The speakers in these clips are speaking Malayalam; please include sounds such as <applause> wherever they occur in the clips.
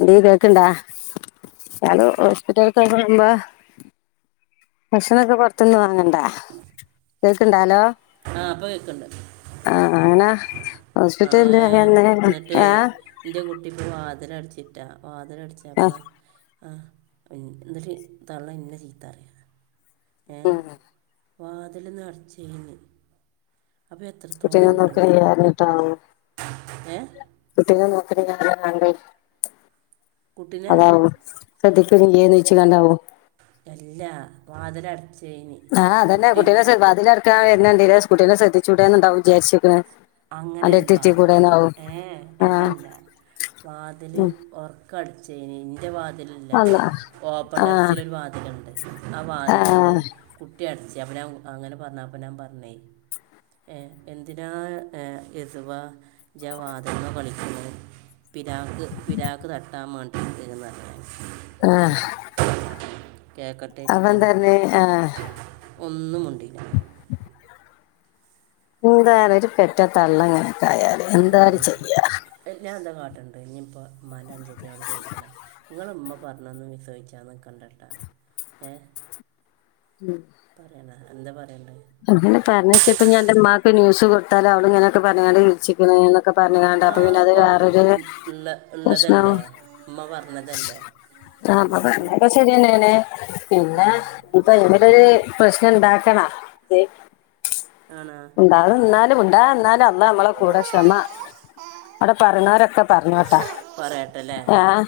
ഇന്റെ കേക്ക്ണ്ടാ. ആള് ഹോസ്പിറ്റലിലാക്കുമ്പ ഭക്ഷണൊക്കെ പൊറ്ത്ത്ന്ന് വാങ്ങണ്ട കേക്കുണ്ടാലോ ആഹ് ഇപ്പം കേക്ക്ണ്ട്. ആഹ് അങ്ങനാ ഹോസ്പിറ്റലീന്ന് <unintelligible> ആഹ് ഇന്റെ കുട്ടി ഇപ്പോ വാതില് അടിച്ചിട്ടാ വാതില് അട്ച്ചാ ആഹ് ഇപ്പം ആഹ് എന്ത് ചെയ്യ് തളള എന്നെ ചീത്ത പറ്യ ഏഹ് ഉം വാതില് <unintelligible> ന്നട്ച്ചേന്ന് അപ്പ കുട്ടീനെ എത്രത്തോളണ്ട് നോക്കണില്ലാഞ്ഞിട്ടാവും ഏഹ് കുട്ടികളെ നോക്ക്ണ കാര്യാറ്ഞ്ഞാണ്ടെ കുട്ടീനെ അതാവും ശ്രെദ്ധിക്ക്ണില്ലേന്ന് ചോയ്ച്ച് കണ്ടാവും. എല്ല വാതില് അട്ച്ചേനി ആഹ് അതന്നെ കുട്ടിനെ വാതിലടക്കാൻ വരുന്നണ്ടീലെ കുട്ടിനെ ശ്രദ്ധിച്ചുടെന്ന്ണ്ടാവു. വിചാരിച്ച്ക്ക്ണ് അന്റെടുത്ത് അങ്ങനല്ല എത്തിക്കൂടേന്നാവും ഏഹ് എ ആഹ് അതല്ല വാതില് ഉം പൊറ് കട്ച്ചേനി ഇന്റെ വാതില് അല്ല അള്ളാ ഓപ്പൺ ആഹ് ടെറസില് ഒരു വാതില്ണ്ട്. ആ വാതിലാണ്ട് ആഹ് കുട്ടി അട്ച്ച അപ്പം ഞാൻ അങ്ങനെ പറ്ഞ്ഞാ അപ്പം ഞാൻ പറ്ഞ്ഞേ. ഏഹ് എന്തിനാ എസുവാ ഇജാ വാതിലൊ <unintelligible> ന്ന് <unintelligible> കളിക്കുന്നത് പിരാക്ക് പിരാക്ക് തട്ടാൻ മേണ്ടീട്ട് എന്തെലും പറ് <unintelligible> ആഹ് കേൾക്കട്ടെ വെച്ചിട്ട് അപ്പം തന്നെ തറ്ന്ന് ആഹ് ഒന്നും മുണ്ടിയില്ല എന്താറി ഒരു പെറ്റ തള്ള ഇങ്ങനെ ഒക്കെ ആയാല് എന്താണ് ചെയ്യാ ഉം ഞാ എന്താ കാട്ട്ണ്ട്. ഇനി ഇപ്പം ഇമ്മാന്റെ അനുജത്തീനോട് ചോദിച്ച്ണെ ഇങ്ങളെ ഉമ്മ പറ്ഞ്ഞൊന്നു ഇഞ്ഞ് ചോയിച്ചാൻ നിക്കണ്ടട്ടൊ. എഹ്. ഉം പറ്യണ എന്ത പറയണ്ടെ അങ്ങനെ പറഞ്ഞച്ചപ്പം ഞാൻ ഇന്റെ ഇമ്മാക്ക് ന്യൂസ് കൊടുത്താല് അവൾ ഇങ്ങനൊക്കെ പറ്ഞ്ഞ്ക്കാണ്ട് വിളിച്ച്ക്ക്ണ് ഇന്നൊക്കെ പറ്ഞ്കാണ്ട്. ആ അപ്പ പിന്നെ അത് വേറൊരു കുഴപ്പം ഉള്ള പ്രശ്നം ഉള്ളതല്ലേ ഉമ്മ പറ്ഞ് ആഹ് പറ്ഞ്ഞൊക്കെ ശര്യന്നേണ് ആ പിന്നെ. ഇപ്പൊ എങ്ങനെക്കൊരു പ്രശ്നം ഇണ്ടാക്കണ അത് ആണൊ ണ്ടാതന്നാലും മുണ്ടാതെന്നാലം. നമ്മളെ കൂടെക്ഷമ അടെ പറിണോരൊക്കെ പറ്ഞ്ഞോട്ടെ. പറയട്ടെ അല്ലേ ആഹ്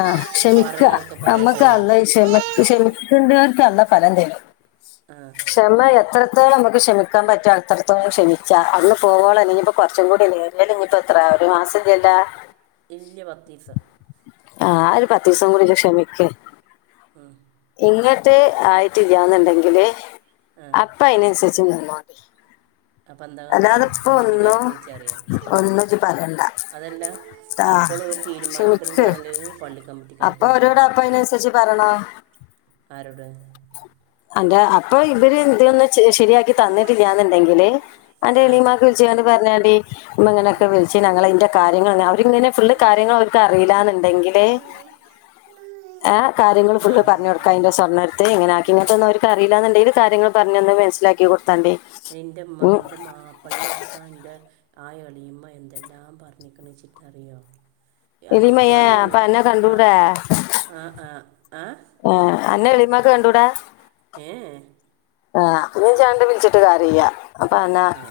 ആ ക്ഷമിക്ക പറയണൊക്കെ പറയട്ടെ അമ്മക്ക് അല്ലേ അള്ള ഇ ക്ഷമ ക്ഷമിക്ക്ണ്ടോര്ക്ക് അള്ള ഫലം തരും. ആഹ് ക്ഷമ എത്രത്തോളം നമുക്ക് ക്ഷമിക്കാൻ പറ്റ. എത്രത്തോളം ക്ഷമിച്ച. അന്ന് പോവോള അല്ലെങ്കിപ്പം കൊറ്ച്ചും കൂടി അല്ലെ ഏറ്യലും ഇഞ്ഞ്പ്പ എത്ര ഒരു മാസം ഇല്ല്യലാ. <inaudible> ഇല്ല്യ പത്തീസം. ആഹ് ആ ഒരു പത്തീസം കൂടി ഇഞ്ഞ് ക്ഷമിക്ക് ആഹ് ഇങ്ങട്ട് ആയിട്ടില്ലാന്നുണ്ടെങ്കില് ആ അപ്പ അതിനനുസരിച്ച് നിന്നോ അപ്പ എന്താ കാട്ടാ ഒന്നും കമ്മിറ്റിക്കാര്ക്ക് വിള്ച്ചറിയെ ഒന്നും ഇജ്ജ് പറയണ്ട അതല്ല ട്ടാ അപ്പൊളു ഓര് ക്ഷമിക്ക് തീരുമാനിക്കിണില്ലാന്ന്ണ്ടങ്ക്ല് പളളി കമ്മിറ്റിക്കാര്ക്ക് അപ്പൊ വിളിക്കേ അവരോട് അപ്പൊ അതിനനുസരിച്ച് ആരോട് അന്തേ അപ്പൊ ഇവര് ഇതിനൊന്നും ശെ ശരിയാക്കി തന്നിട്ടില്ലാന്ന് ണ്ടെങ്കില് അന്റെ ആ എളിയമ്മാക്ക് വിളിച്ച്ങ്ങാണ്ട് പർഞ്ഞാണ്ടി ഇമ്മ ഇങ്ങനൊക്കെ വിളിച്ചി ഞങ്ങളയിന്റെ കാര്യങ്ങളെ അവരിങ്ങനെ ഫുള്ള് കാര്യങ്ങൾ അവർക്ക് അറീല്ലാന്നുണ്ടെങ്കില് ആ കാര്യങ്ങള് ആ ഫുള്ള് പറഞ്ഞൊട് കയിന്റെ സ്വർണ്ണട്ത്ത് ഇങ്ങനെ ആകി ഇങ്ങൻതൊന്നും അവർക്കറിയില്ലാന്നുണ്ടെങ്കിൽ കാര്യങ്ങൾ പർഞ്ഞന്ന് മനസ്സിലാക്കി കൊടുത്താണ്ടി എൻ്റെമ്മ ഉം എൻ്റെ മാപ് പ്പ്ൾനടക്കം ഇൻ്റെ ആ എളീമ്മ എന്തെല്ലാം പറഞ്ഞിക്ക്ണ്ച്ചിട്ടറിയോ എലിമയെ അനിക്കാണ് ഞങ്ങ അപ്പൊ അന്നെ ആഹ് കണ്ടൂടെ ആഹ് ആഹ് ഏഹ് ഓ അന്നെ എളീമാക്ക് കണ്ടൂടാ ഏ ഏയ് ആഹ് ഇനി ഇജ്ജങ്ങട്ട് വിളിച്ചിട്ട് കാര്യല്ല അപ്പൊ എന്നാ ആ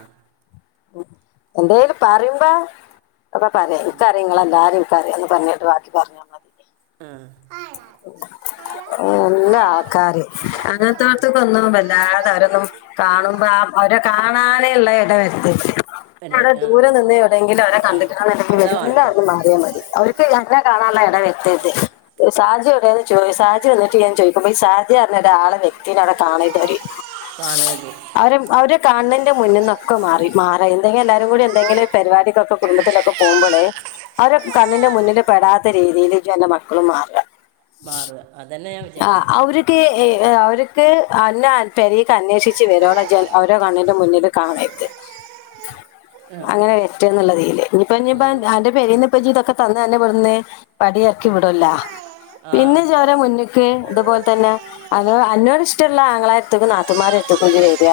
എന്തേലും പറയുമ്പോ അപ്പ പറിയ ൻക്കറിയ ഇങ്ങള എല്ലാരും കാര്യങ്ങൾ പറഞ്ഞിട്ട് ബാക്കി പറഞ്ഞോ ആഹ് നല്ല ആൾക്കാര് അങ്ങനത്തോട്ത്ത്കൊന്നും വല്ലാതെ അവരൊന്നും കാണുമ്പോ ആ അവരെ കാണാനേ ഇള്ളെ എട വര്തര്ത് അതെ അവിടെ ആ ദൂരെ നിന്ന് എവിടെങ്കിലും അവരെ ആ കണ്ടിട്ടാണെന്നുണ്ടെങ്കിൽ അതാ വേണ്ടത് മെല്ലവ്ട്ന്ന് മാറിയാ മതി അവര് <unintelligible> അന്നെ കാണാനുള്ള എട വെരുത്തരുത് സാജി എവിടേന്ന് ചോ സാജി വന്നിട്ടില്ലേന്ന് ചോദിക്കുമ്പോ ഈ സാജി അറഞ്ഞ ഒരാളെ വ്യക്തിനെ അവടെ കാണരുത് അവര് കാണേത് അവര് അവര് കാണ്ണന്റെ മുന്ന നിന്നൊക്കെ മാറി മാറ എന്തെങ്കിലും എല്ലാരരും കൂടി എന്തെങ്കിലും ഒരു പരിപാടികൊക്കെ കുടുംബത്തിലൊക്കെ പോകുമ്പോളേ അവര കണ്ണിന്റെ മുന്നിൽ പെടാത്ത രീതിയിൽ ജും അൻറ്റെ മക്കളും മാറാ മാറാ അതന്നെ ഞാൻ വിചാരിച്ചിരിക്ക്ണ് അവർക്ക് അവർക്ക് അന്ന പെരേക്ക് അന്വേഷിച്ച് വരോളം ജ്ജ് അവരെ കണ്ണിന്റെ മുന്നില് കാണര്ത് ഉം. അങ്ങനെ വറ്റ് എന്നുള്ളതില് ഇഞിപ്പോ ഇഞിപ്പ ഉം. അന്റെ പെരീന്ന് പജ്ജ് ഇതൊക്കെ തന്ന് അന്നെ ഇവിടുന്ന് പടി ഇറക്കി ആ. വിടൊല്ലാ ആ പിന്നെ ഇജ്ജോരെ മുന്നി ക്ക് അതുപോലെ തന്നെ അത് അന്നോട് ഇഷ്ടള്ള ആങ്ങളാരെട്ത്തുക്കും നാത്തുമാരെ ത്ത്ക്കും ഇഞ്ജ് വരിക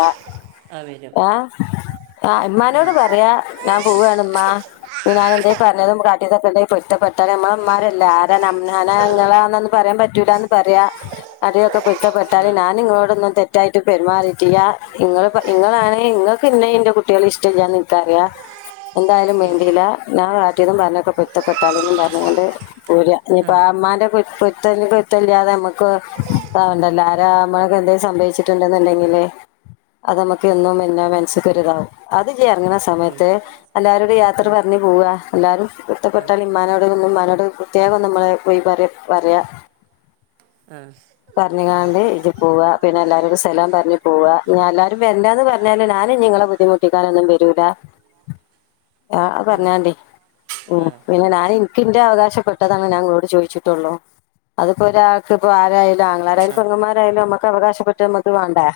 ആ വരും ഹേ ആഹ് ഉം. ഇമ്മാനോട് പറയാ ഞാൻ പോവാണ് മ്മാ ആ പി ഞാൻ എന്തേം പറഞ്ഞതും കാട്ടിയതൊക്കെ ഇണ്ടെ പൊരുതപ്പെട്ടളിമ്മാ ഞമ്മളെ ഉമ്മാരല്ലേ ആരാ നംനാ നാ നിങ്ങളാന്നന്ന് പറയാൻ പറ്റൂലന്ന് പറയാ അടിയൊക്കെ പൊരുത്തപ്പെട്ടാളി ഞാൻ നിങ്ങളോടൊന്നും തെറ്റായിട്ട് പെരുമാറിയിട്ടില്ല ഇങ്ങളിപ്പൊ ഇങ്ങളാണ് ഇങ്ങക് ക്ക് ഇന്നെ ഇന്റെ കുട്ടിയോളിം ഇഷ്ട്ടയില്ലാന്നെനിക്കറിയ എന്തായാലും ഉം. വേണ്ടീല്ല ഞാൻ കാട്ടിയതും പറഞ്ഞൊക്കെ പെരുത്തപ്പെട്ടാലുംന്ന് പറഞ്ഞുകണ്ട് പോര ആ പ്പാ ഉമ്മാൻ്റെ പൊര് പൊരുത്തം പൊരുത്തല്ലാതെ ഞമ്മക്ക് <unintelligible> ല്ലോ ആരാ അമ്മളൊക്കെ എന്തെങ്കും സംഭവിച്ചിട്ടുണ്ടെന്നുണ്ടെങ്കില് അതമ്മക്ക് എന്നും പിന്നെ മനസ്സക്ക് ഒരുതാവും അത് ഇജ്ജ് ഇറങ്‌ണ ഉം. സമയത്ത് എല്ലാരോടും യാത്ര ആ പറഞ്ഞു പോവുക എല്ലാരും ആ പൊരുത്തപ്പെട്ടാലും ആ ഇമ്മാനോടും ഉമ്മാനോടും പ്രത്യേകം നമ്മള് പോയിപറിയാ പറയാ ആഹ് പറഞ്ഞുകാണ്ട് ഇജ് പോവാ പിന്നെ എല്ലാരോടും സലാം പറഞ്ഞ് പോവാ എല്ലാവരും വരണ്ടാന്ന് പറഞ്ഞാല് ഞാൻ ഇനി നിങ്ങളെ ബു ബുദ്ധിമുട്ടിക്കാനൊന്നും വരൂലാ ലാ ആഹ് അത് പറഞ്ഞാണ്ടി ഉം ആ പിന്നെ ഞാൻ എനിക്ക് ഇന്റെ അവകാശപ്പെട്ടതാണ് ഞാൻ ചോദിച്ചിട്ടുള്ളോ അതിപ്പോ ഒരാൾക്ക് ഇപ്പ ആരായാലും ആങ്ങളമാരായാലും ആ പെങ്ങമ്മാരായാലും യാലും നമ്മുക്ക് അവകാശപ്പെട്ടത് നമുക്ക് വേണ്ടേ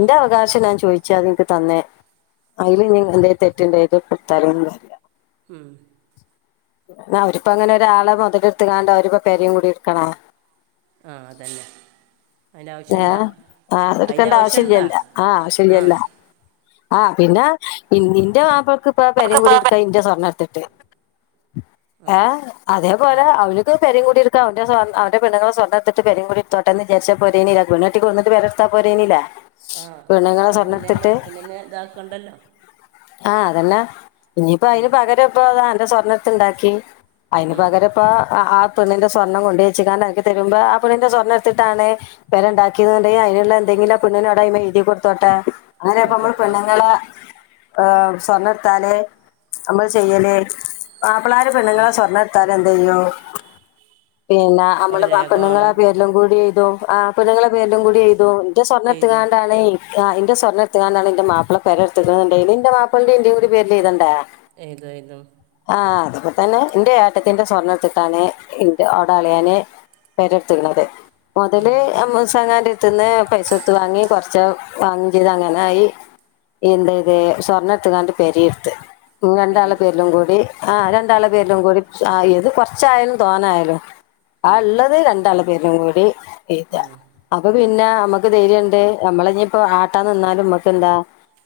ആ അവകാശം ഞാൻ ചോദിച്ചു അതെനിക്ക് തന്ന് അതില് ഇനി എന്റെ തെറ്റുണ്ടങ്കില് എനിക്ക് പുത്തരി ഒന്നുമില്ല ഉം. അവരിപ്പോ അങ്ങനെ ഒരാളെ മുതലെടുത്ത് കാണ്ട് അവരിപ്പോ പെരയും കുടിം എടുക്കണോ ആഹ് അതന്നെ അതിൻ്റെ ഏഹ് ആവശ്യമുണ്ടോ ആഹ് അതിൻ്റെ താന്നുകൊടുക്കേണ്ട ആവശ്യമുണ്ടോ ആവശ്യമില്ലല്ലോ ആഹ് ആ ആവശ്യമില്ലല്ലോ ആഹ് പിന്നെ നിന്റെ വാപ്പക്ക് ഇപ്പ പെരയും കൂടി എടുക്കാ എന്റെ സ്വർണ്ണം എടുത്തിട്ട് ഉ <inaudible> ആ ഏഹ് ആ അതേപലെ അവനിക്ക് പെരയും കുടിം എടുക്ക അവൻ സ്വർഅവന്റെ പെണ്ണുങ്ങളുടെ സ്വണ്ണമെടുത്തിട്ട് പെരയും കുടീം എടുത്തോട്ടെന്ന് വിചാരിച്ചാൽ പോരേനില്ല പെണ്ണ് കെട്ടി കൊണ്ടുവന്നിട്ട് പെരട്ത്താ പോരേനില്ലേ ആ അതിന് മുന്നന്നെ മുന്നന്നെ ഇതാക്കണ്ടല്ലോ ആഹ് അതന്നെ ഇനിയിപ്പോ ഉം, അതിന് പകരം ഇപ്പം അന്റെ സ്വർണ്ണം എടുത്ത് ഉണ്ടാക്കി അതിന് ഉം. പകരം ഇപ്പൊ ആ പെണ്ണിന്റെ സ്വർണം കൊണ്ടു വെച്ച്ക്കാണ്ട് നിനക്ക് തരുമ്പോ ആ പെണ്ണിന്റെ സ്വർണ്ണം എടുത്തിട്ടാണ് പെര ഉണ്ടാക്കിയത്ണ്ടെ അതിനുള്ള എന്തെങ്കിലും ആ പെണ്ണിന് ഓല് അയിമേൽ എഴുതി കൊടുത്തോട്ടെ അങ്ങനെ ഇപ്പോ നമ്മൾ കൊടുത്തോട്ടെ പെണ്ണുങ്ങളെ സ്വർണ്ണം എടുത്താല് നമ്മള് ചെയ്യലേ മാപ്പിളമാരു ആ പെണ്ണുങ്ങളെ സ്വർണ്ണം എടുത്താല്എന്താ ചെയ്യും പിന്നെ ഒരു നമ്മള് ആ രേഖ പെണ്ണുങ്ങളെ വേണം പേരിലും കൂടി എഴുതും ആ പെണ്ണുങ്ങളെ പേരിലും കൂടി എഴുതും ഇന്റെ സ്വർണം എടുത്തു എഴുതും കാണ്ടാണ് ആ എൻ്റെ സ്വർണ്ണം എടുത്തക്കാണ്ടാണ് എന്റെ മാപ്പള പെര എടുത്തേക്കണങ്കിൽ എന്റെ മാപ്പിളന്റെയും എൻ്റെയും കൂടി പേരില് എഴുതണ്ടേ എഴുതും എഴുതും ആഹ് അതിപ്പോ തന്നെ എൻ്റെ ഏട്ടത്തിന്റെ സ്വർണം എടുത്തിട്ടാണ് എൻ്റെ അവിടെ അളിയന് പെര എടുത്തിരിക്കുന്നത് ഉം, മുതല് അമ്മൂസാക്കാങ്ങടുത്ത് നിന്ന് പൈസ കൊടുത്ത് വാങ്ങി കൊറച്ചു വാങ്ങുകയും ചെയ്ത് അങ്ങനെ ആയി എൻ്റെ ഇത് സ്വർണത്തക്കാണ്ട് പെര എടുത്ത് നമ്മ രണ്ടു ആളെയും പെരിയെടുത്ത് പേരിലും കൂടി ആഹ് ഉം, രണ്ടാളെ പേരിലും കൂടി ആ ഇത് കൊറച്ചായാലും തോനെ ആയാലും ആ ഉം, ഉള്ളത് രണ്ടാള പേരിലും കൂടി എഴുതി ഉം. അപ്പൊ പിന്നെ നമ്മുക്ക് ധൈര്യം ഉണ്ട് നമ്മള ഇപ്പ ആട്ടാൻ നിന്നാലും നമ്മക്ക് എന്താ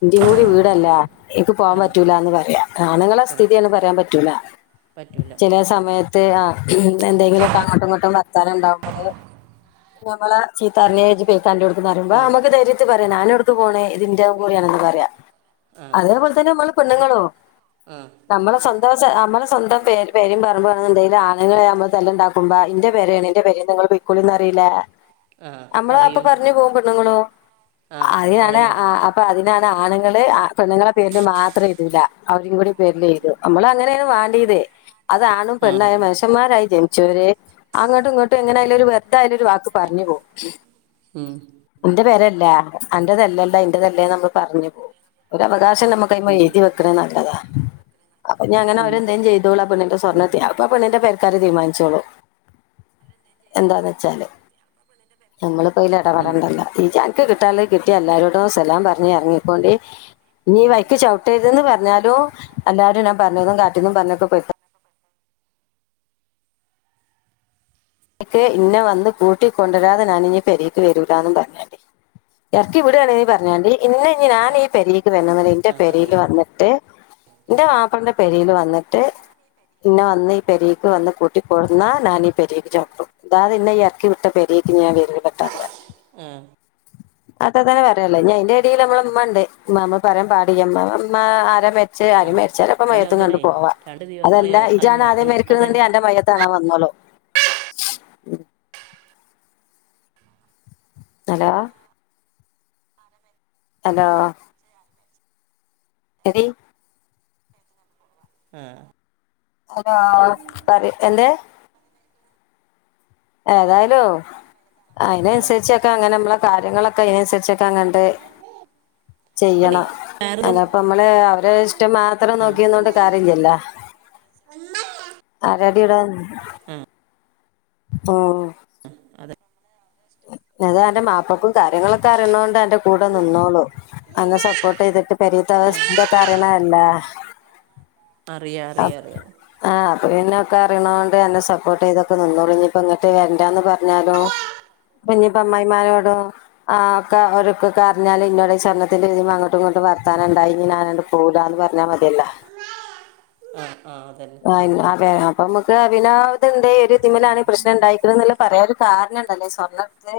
എൻ്റെയും കൂടി വീടല്ലേ എനിക്ക് പോവാൻ ആ പറ്റൂല എന്ന് പറയാ ആണുങ്ങളെ ആ സ്ഥിതിയൊന്നും പറയാൻ പറ്റൂല പറ്റൂല ചില സമയത്ത് ആഹ് എന്തെങ്കിലും ഒക്കെ അങ്ങോട്ടും ഇങ്ങോട്ടും വർത്താനം ഉണ്ടാവുമ്പോള് ഞമ്മളെ ചീത്ത പറഞ്ഞു ഇജി പെയ്ക്കോ അന്റോട്ന്ന് പറയുമ്പോൾ ഉം, നമുക്ക് ദൈര്യത്തിൽ പറയാം ഞാൻ എവിടേക്ക് പോണേ ഇത് എൻ്റെ കൂടെ ആണെന്ന് പറയാ ആ അതേപോലെ തന്നെ നമ്മൾ പെണ്ണുങ്ങളും ആ നമ്മളെ സ്വന്തം നമ്മളെ സ്വന്തം പെരയും പറമ്പും അങ്ങനെ എന്തെലും ആണുങ്ങളെ ആകുമ്പോൾ നമ്മള് തല്ലുണ്ടാക്കും ക്കുമ്പോ ഇന്റെ പെരേണ് എന്റെ പെരേണ് നിങ്ങള് പെയ്ക്കോളിന്ന് പറയൂലെ ആ നമ്മള് അപ്പൊ പറയും പറഞ്ഞു പോകും പെണ്ണുങ്ങളും ആ അതിനാണ് പറയൂ അപ്പൊ അതിനാണ് ആണുങ്ങള് ആ പെണ്ണുങ്ങളുടെ പേരില് മാത്രം എഴുതൂല്ല അവരയും കൂടി പേരില് എഴുതും നമ്മൾ അങ്ങനെയാണ് വേണ്ടിയത് അതാണും ആ പെണ്ണുമായ മനുഷ്യന്മാരായി ജനിച്ചവരെ അങ്ങോട്ടും ഇങ്ങോട്ടും എങ്ങനൊയാലും ഒരു വെറുതെ ആയാലും ഒരു വാക്ക് പറഞ്ഞ് പോവും ഹും ന്റെ പെരല്ല അന്റതല്ലല്ലോ ഇന്റതല്ലേ നമ്മൾ പർഞ് പോവും ഒരവകാശം നമ്മ പ്പ ഉം ഉം മ്മെയ്തി വെക്ക്ണത് നല്ലത അപ്പ ഞങ്ങനെ ഉം അവര് എന്തേ ചെയ്തോളും ആ പെണ്ണിന്റെ സ്വർണ്ണത്തിന് അത് പ്പൊ പെണ്ണ്ന്റെ പെരക്കാര് തീരുമാനിച്ചോളും അവരെന്തേലും ചെയ്തോളും ആ പെണ്ണിന്റെ സ്വർണ്ണത്തിന് നമ്മളിപ്പയ്ൽ എടപെടണ്ടല്ലോ ഇജ്ജ്‌ അൻക്ക് കിട്ടാള്ളത് കിട്ടി ആ എല്ലാരോടും സലാം പർഞ് എർങ്ങിക്കോണ്ടി ഇഞ്ഞീ ഉം. വയ്ക്ക് ചവ്ട്ടര്ത്ന്ന് പർഞാലും എല്ലാരും ഞാൻ പർഞ്ഞതും കാട്ട്യേതും പർഞതൊക്കെ പൊര്ത്തപ്പെ ക്ക് ഇന്നെ വന്ന് കൂട്ടി കൊണ്ടരാതെ ഞാനിഞ്ഞി പെരേക്ക് വെരൂല്ലാന്നും പർഞാണ്ടി എർക്കിവിടാണെങ്കി പർഞ്ഞാണ്ടി ഇന്നെ നി ആ, ഞാനീ പെരേക്ക് വെര്ണംന്ന്ണ്ടെങ്കി ന്റെ ആ പെരെല് പറയാം വന്ന്ട്ട് ന്റെ മാപ്ലന്റെ പെരേല് വന്ന്ട്ട് ഇന്നെ വന്ന് ഈ പെരേക്ക് വന്ന് കൂട്ടി കൊട്ന്ന ഞാനീ പെരേക്ക് ചൗ ട്ടും താതെ ഇന്നെ ഈ എർക്കി വിട്ട പെരേക്ക് ഞാൻ വെരൂലട്ടോ ന്ന് പർഞാണ്ടി ആ അത്രത്തെന്നെ പറയാള്ളത് ഞ്ഞി അയ്ന്റെ എടേല് നമ്മളെ മ്മ ണ്ട് മ്മ ഞമ്മള് പറയാൻ പാടില്ല ഇ മ്മ ഇ മ്മ ആരാ മരിച്ചത് ആ ആര് മരിച് ച്ചാണെങ്കി അതിന് മയ്യത്തും കണ്ട് അതല്ലേ പോവാ രണ്ട് ദിവസം അതല്ല ഇജ്ജാണ് അതല്ല ആദ്യം രൺ- മരിക്കണംന്ന്ണ്ടെങ്കി അതല്ല അന്റെ മയ്യത്ത് കാണാൻ വന്നോളും <inaudible> ഹലോ ഹലോ എതി ആ അതാ അത്ര പറയും എന്ത്‌ ഏതായാലും ആ അയ്നൻസരിച്ച് ക്കെ അങ്ങനെ നമ്മളെ കാര്യങ്ങളൊക്കെ അയ്നനുസരിച്ചൊക്കെങ്ങട്ട് അല്ലേ ചെയ്യണം വേറെ ദിവസം അല്ലാപ് പ്പമ്മള് അവരെ ഇഷ്ടം മാത്രം ആ നോക്കിന്നോണ്ട് കാര്യല്ലല്ലൊ <unintelligible> ആ ആ ഉം അതെ അതാ അന്റെ മാപ്ലക്കും കാര്യങ്ങളൊക്കെ അറിയുന്നോണ്ട് അന്റെ കൂടെ നിന്നോളും അന്നെ സപ്പോട്ടെയ്ത്ട്ട് പെരേത്തെ അവസ് തൊക്കെ അറിയ്ണതല്ലെ അറിയാ അറിയാ അറിയാ ആഹ് അപ്പൊ പിന്നെ ഒക്കെ അറിയണോണ്ട് അന്നെ സപ്പോട്ടെയ്തൊക്കെ നിന്നോളും ഞ് പ്പ ഇങട്ട് വെര്ണ്ടാന്ന് പർഞ്ഞാലും പ്പിഞ്ഞിപ്പ അമ്മായിമ്മാനോടും ആ ഒക്കെ ഓരൊക്കൊക്കെ അർഞാല് ഇന്നോട് ഈ സ്വർണ്ണത്തിന്റെ തിമ്മെ അങ്ങോട്ടു ഇങൊട്ടൊക്കെ വർത്താനണ്ടായി ഞ്ഞി ഞാനണ്ട് പോ പോവൂല്ല ന്ന് പർഞ്ഞാ മതിയല്ലോ ആ ആ അതെന്നെ അ അതെ അപ്പൊ നമ്മക്ക് പിന്നെ ത്ണ്ട് ഒരു ഇതിമ്മിലാണീ പ്രശ്നം ണ്ടായിക്ക്ണ് ന്ന്ള്ളത് പറയാനൊരു കാരണണ്ടല്ലേ ഈ സ്വർണ്ണ ത്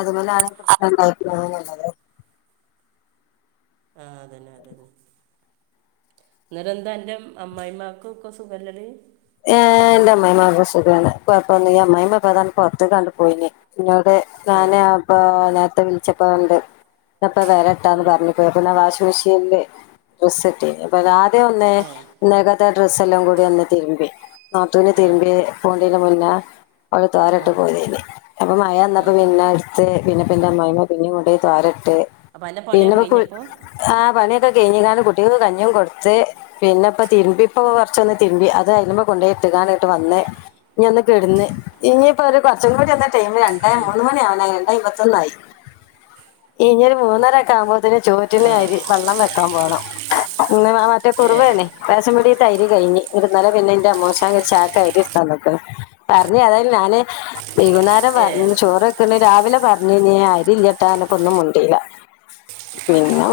അത്‌മ്മലാണ് ഈ പ്രശ്നണ്ടായിക്ക്ണ് ആ ന്ന്ള്ളത് ആ അതെന്നെ അതെന്നെ ന്ന് ട്ടെന്താ അൻ്റെ അമ്മായിമ്മാക്കൊക്കെ സുഖല്ലെ ടി ഏ എന്റെ അമ്മായിമ്മാക്ക് സുഖാണ് കൊയപ്പൊന്നുല്ല അമ്മായിമ്മപ്പതാണ്ട് പൊർത്തണ്ട്പോയിന് ഇന്നോട് ഏ ഞാന് അപ്പൊ നേര്ത്തെ വിളിച്ചപ്പോ അത്ണ്ട് ഞാപ്പ വെരാ ട്ടോ ഉം, പർഞ് പോയി അപ്പൊ ന്ന വാഷിമിഷീൻല് ഡ്രസ്സ്ട്ടീനു അപ്പതാദ്യോന്ന് ഏ ഇന്നേക്കത്തെ ഡ്രസ്സെല്ലം കൂടി ഒന്ന് തിര്മ്പി നാത്തൂന് ആ തിര്മ്പി പോണ്ടീന്റെ മുന്നേ അവള് ആ തോരട്ട് പോയതേനി അപ്പൊ മഴ വന്നപ്പോ ഉം. പിന്നെ ഇട്ത്ത് പിന്നെ പ്പ ന്റെ അമ്മായിമ്മ പിന്നിം കൊണ്ടോയി തോരട്ട് അപ്പം എൻ്റെ പിന്നെ പണിയൊക്കെ പ്പൊ കു കഴിഞ്ഞപ്പോൾ ആ പണിയൊക്കെ കെയ്ഞ്ക്കാണ്ട് കുട്ട്യാക്ക് കഞ്ഞി കൊട്ത്ത് പിന്നെപ്പ തിരുമ്പിപൂ കുറച്ചൊന്ന് തിരുംപി അത്അയലിന് മാൽകൊണ്ട് ഇട്ട് കാനിട്ട് വന്നേ ഞ ഒന്ന് കിടന്ന് ഇനിയിപ്പോ ഒരു കുറച്ച കുടി ഒന്ന് ടൈമ് രണ്ടായി മൂന്ന് മണിയാവന്നായി രണ്ടായിപത്തൊന്നായി ഇനിഒരു മൂന്നരൊക്കെ ആകുമ്പോത്തിന് ചോറ്റിന് ആ അരി വെള്ളം വെക്കാൻ പോണം പിന്നെ ആ മാറ്റെ ഏ കുറവേണ് റേഷൻ പിടിതെ അരി കഴിഞ് ഇന്നലെ പിന്നെ എൻ്റെ അമ്മോശന ഒരുചാക്ക് അരി ഇട്ത്ത് തന്ന്ട്ട് പറഞ് ഏതായാലും ഞാന് വൈകുന്നേരം ഏ പറഞ്ഞ് ചോറ്ക്കണ് രാവിലെ പറഞ്ഞീന്ന് അരില്ലേട്ടാ പറഞ്ഞപ്പൊ ഒന്നും മുണ്ടില്ല പിന്നെ പിന്ന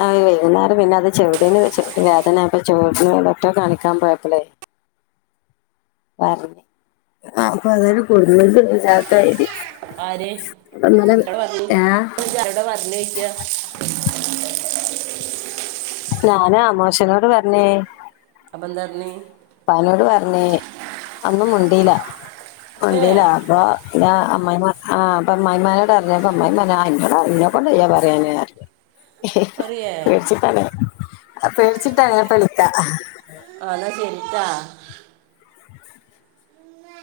വൈകുന്നേരം പിന്നെ അത് ചെവ്ടന്ന് വെച്ചപ്പാ വേദന അപ്പ ചോട്നോട്‌ ഡോട്രെ കാണിക്കാൻ പോയപ്പളെ പറഞ്ഞ് അപ്പൊ അതരു കൊട്ന്ന്ണ്ട് ഒരു ചാക്ക് അരി ആര് എന്നോട് പറഞ്ഞി ഏ <unintelligible> ആരോടാ പറഞ്ഞയ്ക്കാ ഞാന അമ്മോശനോട് പറഞ്ഞേ അപ്പൊ എന്താ പറഞ് ഇപ്പാനോട് പറഞ്ഞേ ഒന്നും മുണ്ടീല ഏ മുണ്ടീല അപ്പൊ ഇതാ അമ്മായിമ്മ ആ ആപ്പൊ അമ്മായിമ്മാനോട് പറഞ്ഞപ്പൊ അമ്മായിപറയാ എന്റെട ഇന്നെക്കൊണ്ട് വയ്യ പറയാന് പറഞ്ഞു പറയേ പേടിച്ചിട്ടാണ് ആ പേടിച്ചിട്ടാണ് ഞാന്പ്പ വിളിക്കാ ആ ആ എന്നാ ശെരിട്ടാ